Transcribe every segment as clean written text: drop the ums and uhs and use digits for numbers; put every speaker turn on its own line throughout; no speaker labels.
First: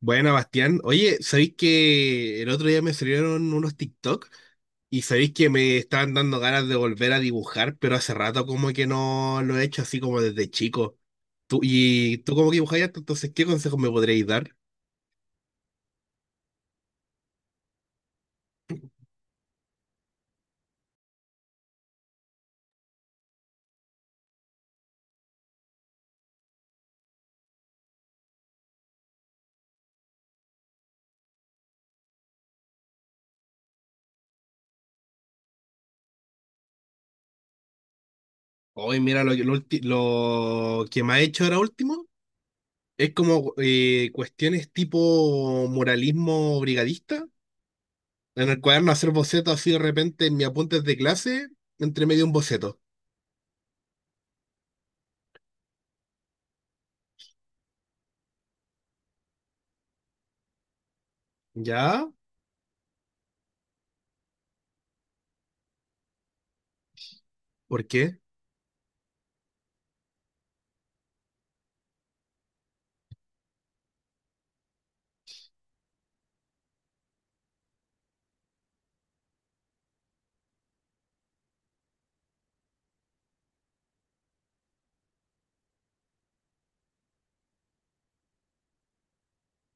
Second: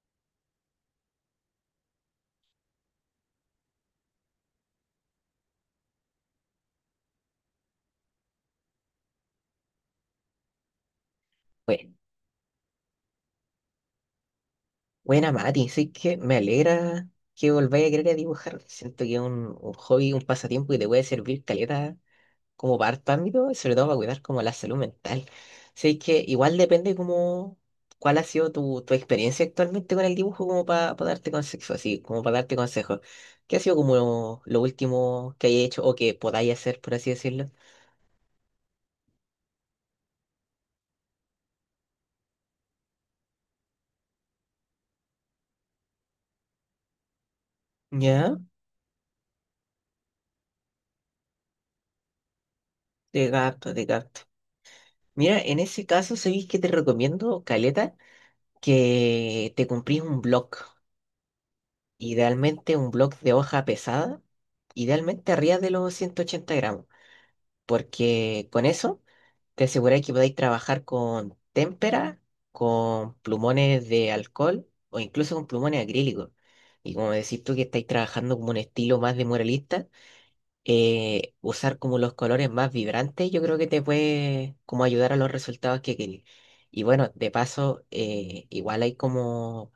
Buena, Bastián. Oye, ¿sabéis que el otro día me salieron unos TikTok y sabéis que me estaban dando ganas de volver a dibujar, pero hace rato como que no lo he hecho así como desde chico? Tú,
Bue-
y tú como que dibujáis harto, entonces, ¿qué consejos me podríais dar?
Buena, Mati, sí que me alegra que volváis a querer a dibujar. Siento que es un hobby, un pasatiempo que te puede servir caleta como para harto ámbito, y sobre todo para cuidar como la salud mental. Sí que igual depende como cuál ha sido tu experiencia actualmente con el dibujo como para darte consejos. ¿Qué ha sido como lo último que hayáis hecho o que podáis hacer, por así decirlo?
Hoy, mira, lo que me ha hecho ahora último es como cuestiones tipo muralismo brigadista,
Ya,
en el cuaderno hacer bocetos así de repente en mis apuntes de clase, entre medio un boceto.
de gato, de gato. Mira, en ese caso, ¿sabéis que te recomiendo, caleta? Que te cumplís un blog,
¿Ya?
idealmente un blog de hoja pesada, idealmente arriba de los 180 gramos,
¿Por qué?
porque con eso te aseguráis que podéis trabajar con témpera, con plumones de alcohol o incluso con plumones acrílicos. Y como decís tú que estáis trabajando como un estilo más de muralista, usar como los colores más vibrantes yo creo que te puede como ayudar a los resultados que querís. Y bueno, de paso, igual hay como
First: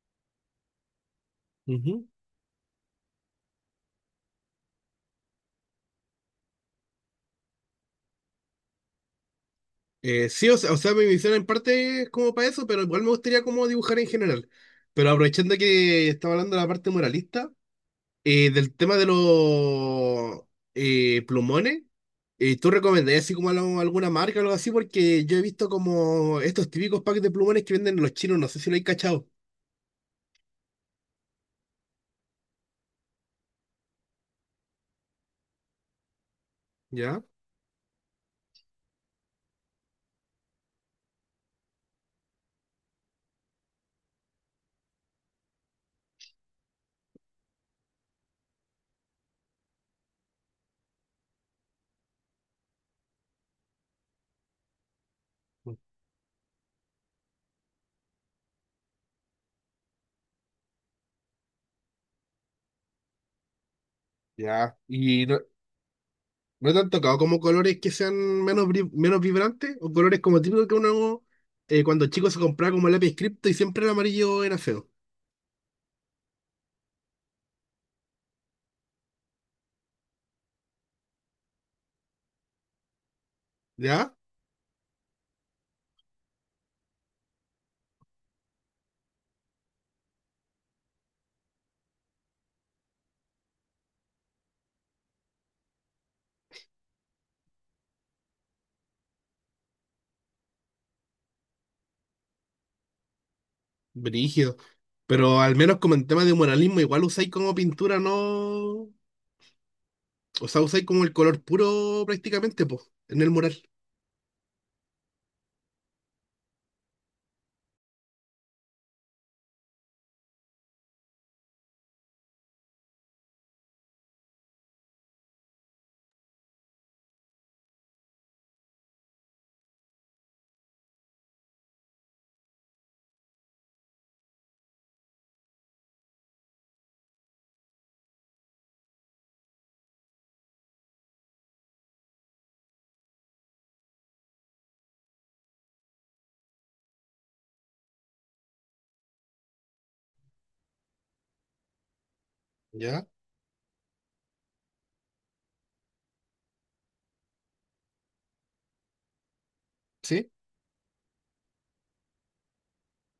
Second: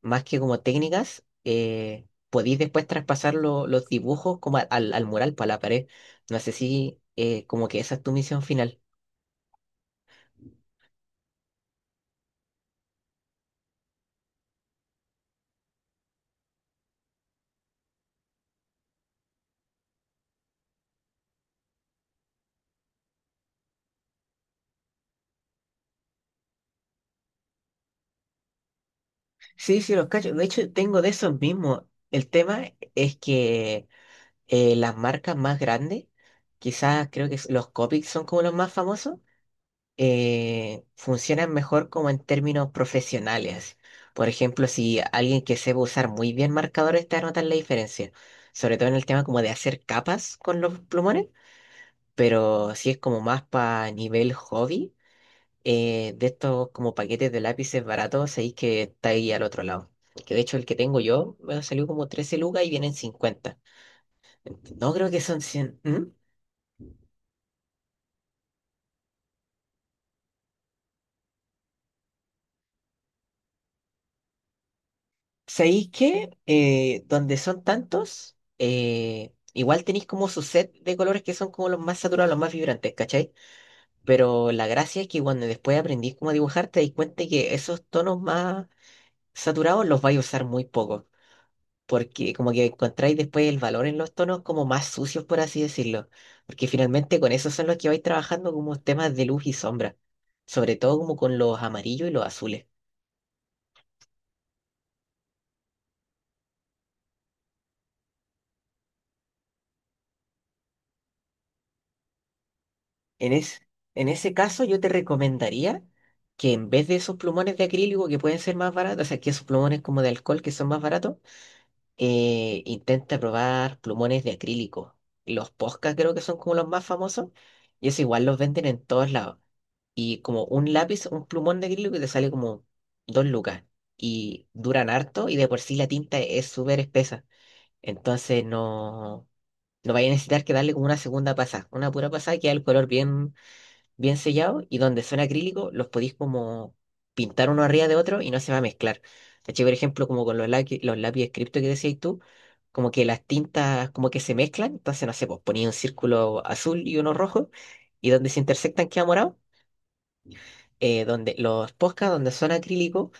más que como técnicas, podéis después traspasar los dibujos como al mural, para la pared. No sé si como que esa es tu misión final.
Sí, o sea, mi visión en parte es como para eso, pero igual me gustaría como dibujar en general. Pero aprovechando que estaba hablando de la parte moralista, del tema de los plumones, ¿tú recomendarías así como alguna marca o algo así? Porque yo he visto como estos típicos packs de plumones que venden los chinos, no sé si lo hay cachado.
Sí, sí, los cacho. De hecho, tengo de esos mismos. El tema es que las marcas más grandes, quizás
¿Ya?
creo que los Copics son como los más famosos, funcionan mejor como en términos profesionales. Por ejemplo, si alguien que sepa usar muy bien marcadores te va a notar la diferencia, sobre todo en el tema como de hacer capas con los plumones, pero si es como más para nivel hobby, de estos como paquetes de lápices baratos, sabéis que está ahí al otro lado. Que de hecho el que tengo yo me salió como 13 lucas y vienen 50.
Ya.
No creo que
¿Y
son
no,
100. ¿Mm?
no te han tocado como colores que sean menos, menos vibrantes o colores como típicos que uno cuando chico se compraba como lápiz cripto y siempre el amarillo era feo?
¿Sabéis que donde son tantos, igual tenéis como su set de colores que son como los más saturados, los más vibrantes, ¿cachai?
¿Ya?
Pero la gracia es que cuando después aprendís cómo dibujar, te dais cuenta que esos tonos más saturados los vais a usar muy poco, porque como que encontráis después el valor en los tonos como más sucios, por así decirlo, porque finalmente con esos son los que vais trabajando como temas de luz y sombra, sobre todo como con los amarillos y los azules.
Brígido. Pero al menos como en tema de muralismo, igual usáis como pintura, ¿no? O sea, usáis como el color puro prácticamente, pues, en el
En es-
mural.
en ese caso, yo te recomendaría que en vez de esos plumones de acrílico que pueden ser más baratos, o sea, que esos plumones como de alcohol que son más baratos, intenta probar plumones de acrílico. Los Posca creo que son como los más famosos, y eso igual los venden en todos lados. Y como un lápiz, un plumón de acrílico que te sale como dos lucas. Y duran harto, y de por sí la tinta es súper espesa. Entonces no vaya a necesitar que darle como una segunda pasada, una pura pasada que da el color bien bien sellados y donde son acrílicos los podéis como pintar uno arriba de otro y no se va a mezclar. ¿Cachai? Por ejemplo, como con los lápices cripto que decías tú, como que
¿Ya?
las tintas como que se mezclan, entonces no sé, pues ponía un círculo azul y uno rojo y donde se intersectan queda morado.
¿Sí?
Donde los posca, donde son acrílicos,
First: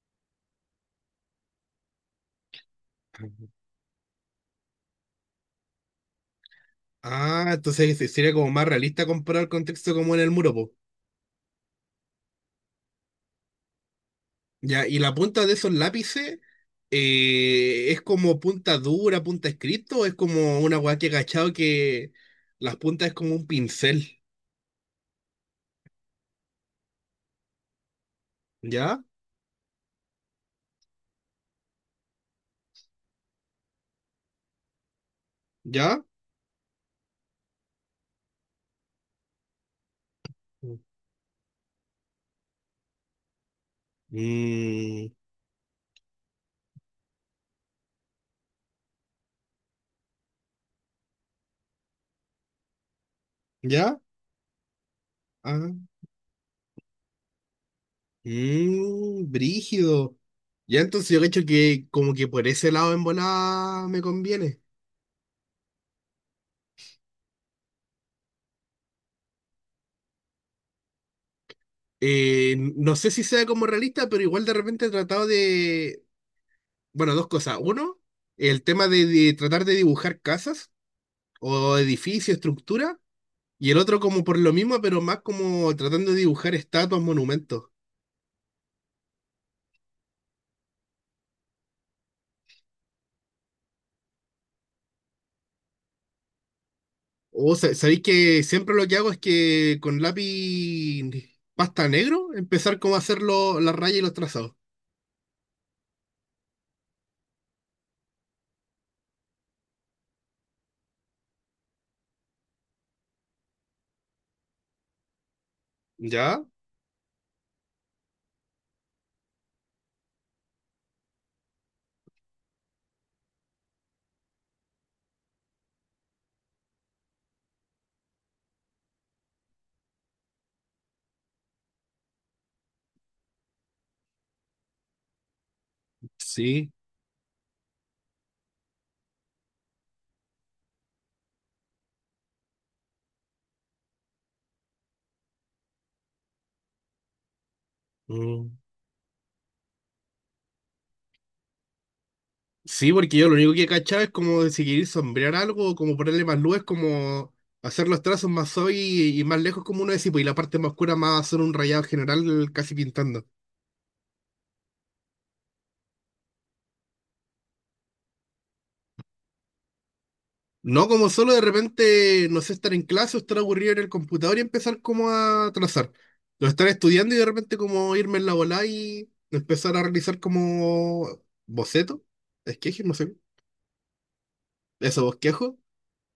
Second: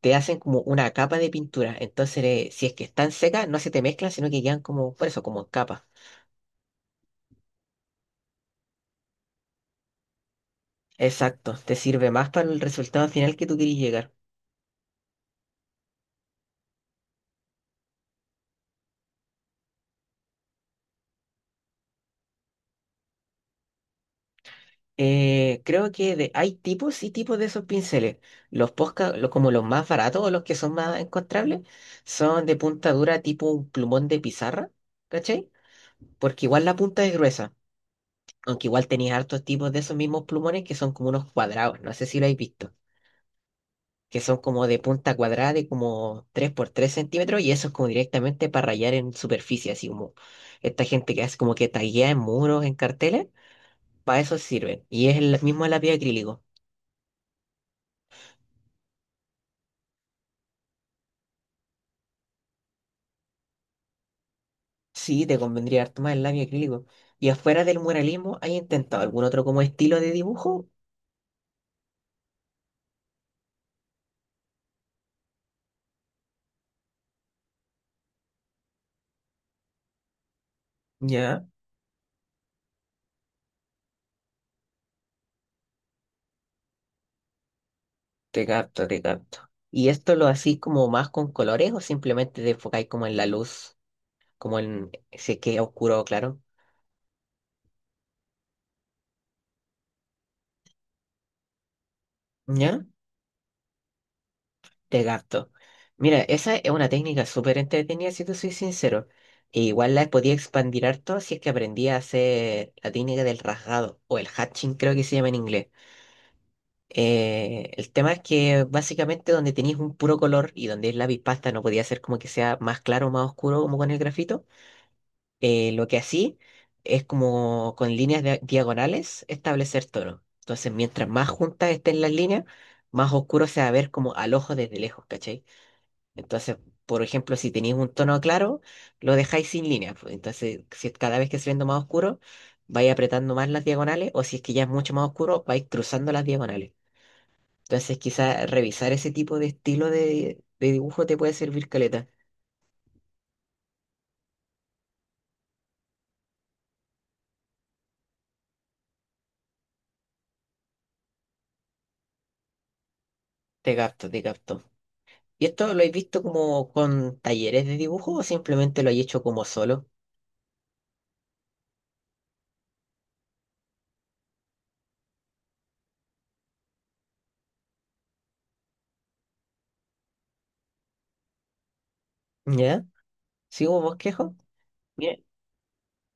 te hacen como una capa de pintura. Entonces, si es que están
Ujú.
secas, no se te mezclan, sino que quedan como, por eso, como en capa.
Ah, entonces sería como más realista comparar el contexto como en el muro, pues.
Exacto, te sirve más para el resultado final que tú querías llegar.
Ya, y la punta de esos lápices, ¿es como punta dura, punta escrito, o es como una weá que he cachado que las puntas es como un pincel?
Creo que hay tipos y tipos de esos pinceles. Los
¿Ya?
posca, como los más baratos o los que son más encontrables, son de punta dura tipo un plumón de pizarra, ¿cachai?
¿Ya?
Porque igual la punta es gruesa, aunque igual tenías hartos tipos de esos mismos plumones que son como unos cuadrados, no sé si lo habéis visto, que son como de
Mm,
punta cuadrada de como 3 por 3 centímetros y eso es como directamente para rayar en superficie, así como esta gente que hace como que taguea en muros, en carteles,
¿ya?
para eso sirven. Y es el mismo lápiz
Ah.
acrílico.
Mm, brígido. Ya, entonces yo cacho que como que por ese lado en volada me conviene.
Sí, te convendría harto más el labio acrílico. Y afuera del muralismo, ¿hay intentado algún otro como estilo de dibujo?
No sé si sea como realista, pero igual de repente he tratado de, bueno, dos cosas. Uno, el tema de tratar de dibujar casas
Ya,
o edificios, estructura. Y el otro como por lo mismo, pero más como tratando de dibujar estatuas, monumentos.
te capto, te capto. ¿Y esto lo hacís como más con colores o simplemente te enfocáis como en la luz, como en si es que es oscuro o claro?
Sabéis que siempre lo que hago es que con lápiz pasta negro empezar
Ya,
como a hacer las rayas y los trazados.
te capto. Mira, esa es una técnica súper entretenida, si te soy sincero. E igual la podía expandir harto si es que aprendía a hacer la técnica del rasgado o el hatching, creo que se llama en inglés.
¿Ya?
El tema es que básicamente donde tenéis un puro color y donde es lápiz pasta no podía ser como que sea más claro o más oscuro como con el grafito. Lo que así es como con líneas diagonales establecer tonos. Entonces, mientras más juntas estén las líneas, más oscuro se va a ver como al ojo desde lejos, ¿cachai? Entonces,
Sí.
por ejemplo, si tenéis un tono claro, lo dejáis sin líneas, pues. Entonces, si es- cada vez que se viendo más oscuro, vais apretando más las diagonales o si es que ya es mucho más oscuro, vais cruzando las diagonales. Entonces, quizás
Mm.
revisar ese tipo de estilo de dibujo te puede servir caleta.
Sí, porque yo lo único que cachaba es como de si queréis sombrear algo, como ponerle más luz, es como hacer los trazos más hoy y más lejos como uno decía, pues, y la parte más oscura más hacer un rayado general casi pintando.
Te capto, te capto. ¿Y esto lo has visto como con talleres de dibujo o simplemente lo has hecho como solo?
No, como solo de repente, no sé, estar en clase o estar aburrido en el computador y empezar como a trazar. O estar estudiando y de repente como irme en la bola y empezar a realizar como boceto, esqueje,
¿Ya?
no sé,
¿Sí hubo bosquejo?
eso,
Mira,
bosquejo.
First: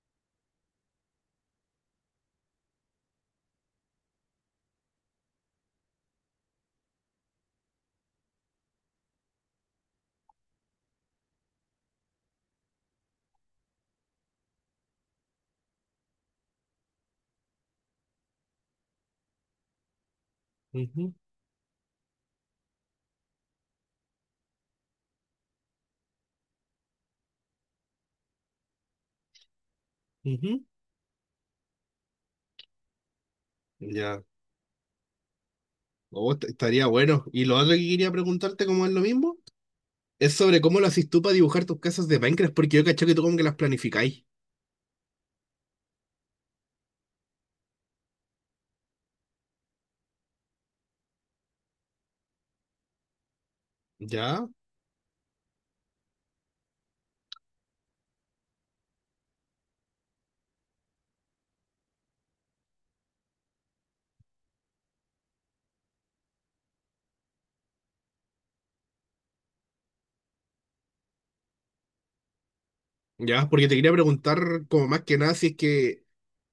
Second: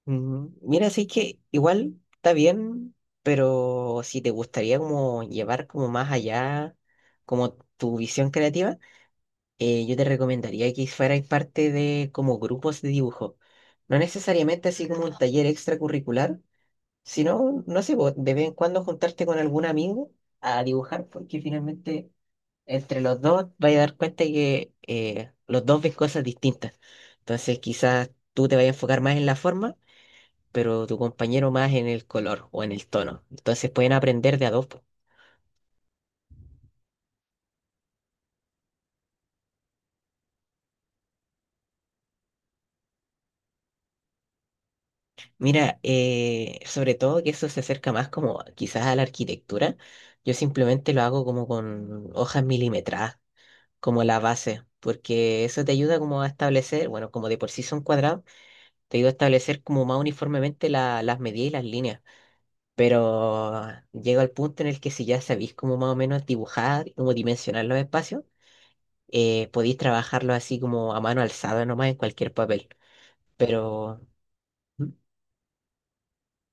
mira, así que igual está bien, pero si te gustaría como llevar como más allá como tu visión creativa, yo te recomendaría que fuerais parte de como grupos de dibujo. No necesariamente así como un taller extracurricular, si no, no sé, po, de vez en cuando juntarte con algún amigo a dibujar,
Ujú,
porque finalmente entre los dos vais a dar cuenta que los dos ven cosas distintas. Entonces quizás tú te vayas a enfocar más en la forma,
ujú.
pero tu compañero más en el color o en el tono. Entonces pueden
Ya.
aprender de a dos, po.
Oh, estaría bueno. Y lo otro que quería preguntarte, como es lo mismo, es sobre cómo lo haces tú para dibujar tus casas de Minecraft, porque yo caché que tú como que las planificáis.
Mira, sobre todo que eso se acerca más como quizás a la arquitectura. Yo simplemente lo hago como con hojas milimetradas, como la
Ya,
base, porque eso te ayuda como a establecer, bueno, como de por sí son cuadrados te ayuda a establecer como más uniformemente las medidas y las líneas. Pero llega al punto en el que si ya sabéis como más o menos dibujar, como dimensionar los espacios, podéis trabajarlos así como a mano alzada nomás en cualquier papel.
ya, porque te quería
Pero...
preguntar como
¿Mm?
más que nada si es que,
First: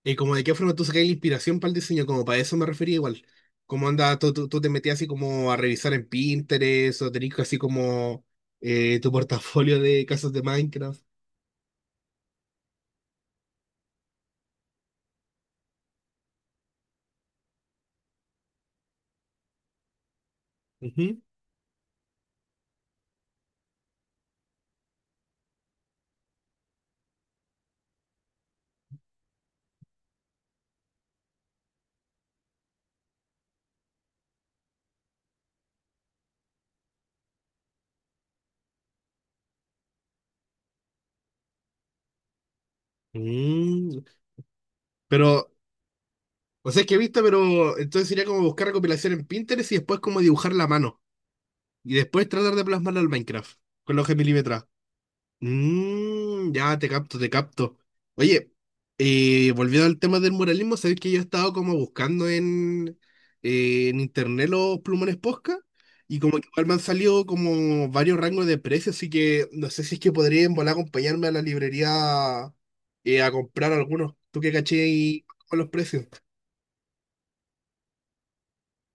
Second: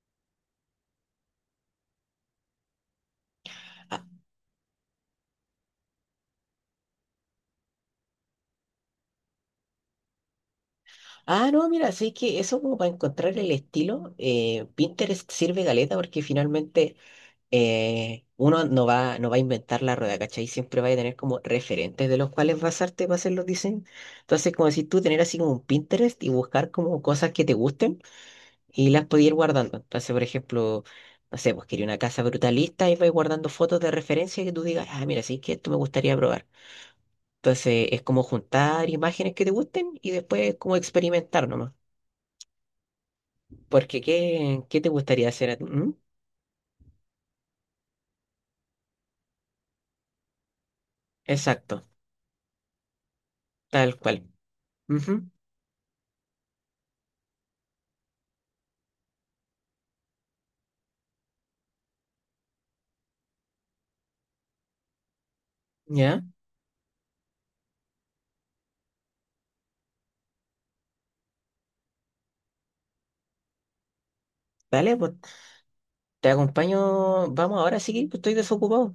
como de qué forma tú sacáis la inspiración para el diseño, como para eso me refería igual. ¿Cómo
Ah,
anda, tú te metías así como a revisar en Pinterest o tenías así como tu portafolio de casas de Minecraft?
ah, no, mira, sí que eso como para encontrar el estilo, Pinterest sirve galeta porque finalmente uno no va a inventar la rueda, ¿cachai? Siempre va a tener
Ujú.
como referentes de los cuales basarte para hacer los diseños. Entonces, como si tú tener así como un Pinterest y buscar como cosas que te gusten y las podías ir guardando. Entonces, por ejemplo, no sé, pues quería una casa brutalista y vais guardando fotos de referencia que tú digas, ah, mira, sí que esto me gustaría probar. Entonces, es como juntar imágenes que te gusten y después como experimentar nomás. Porque,
Mm,
¿qué te gustaría hacer
pero,
a ti? ¿Mm?
o sea, es que he visto, pero entonces sería como buscar recopilación en Pinterest y después como dibujar la mano.
Exacto,
Y después tratar de plasmarlo al Minecraft con
tal
la hoja
cual.
milimetrada.
Ujú.
Mmm, ya te capto, te capto. Oye, volviendo al tema del muralismo, sabéis que yo he estado como buscando en internet los plumones Posca y
¿Ya?
como que igual me han salido como varios rangos de precios, así que no sé si es que podría en volar acompañarme a la librería a comprar algunos. ¿Tú qué caché
Dale, pues
y con los precios?
te acompaño. Vamos, ahora sí que estoy desocupado.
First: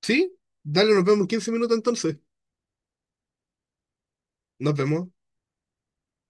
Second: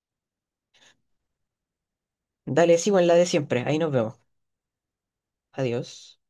¿Sí? Dale, nos vemos en 15 minutos entonces.
Dale, sigo en la de siempre. Ahí nos vemos.
Nos vemos.
Adiós.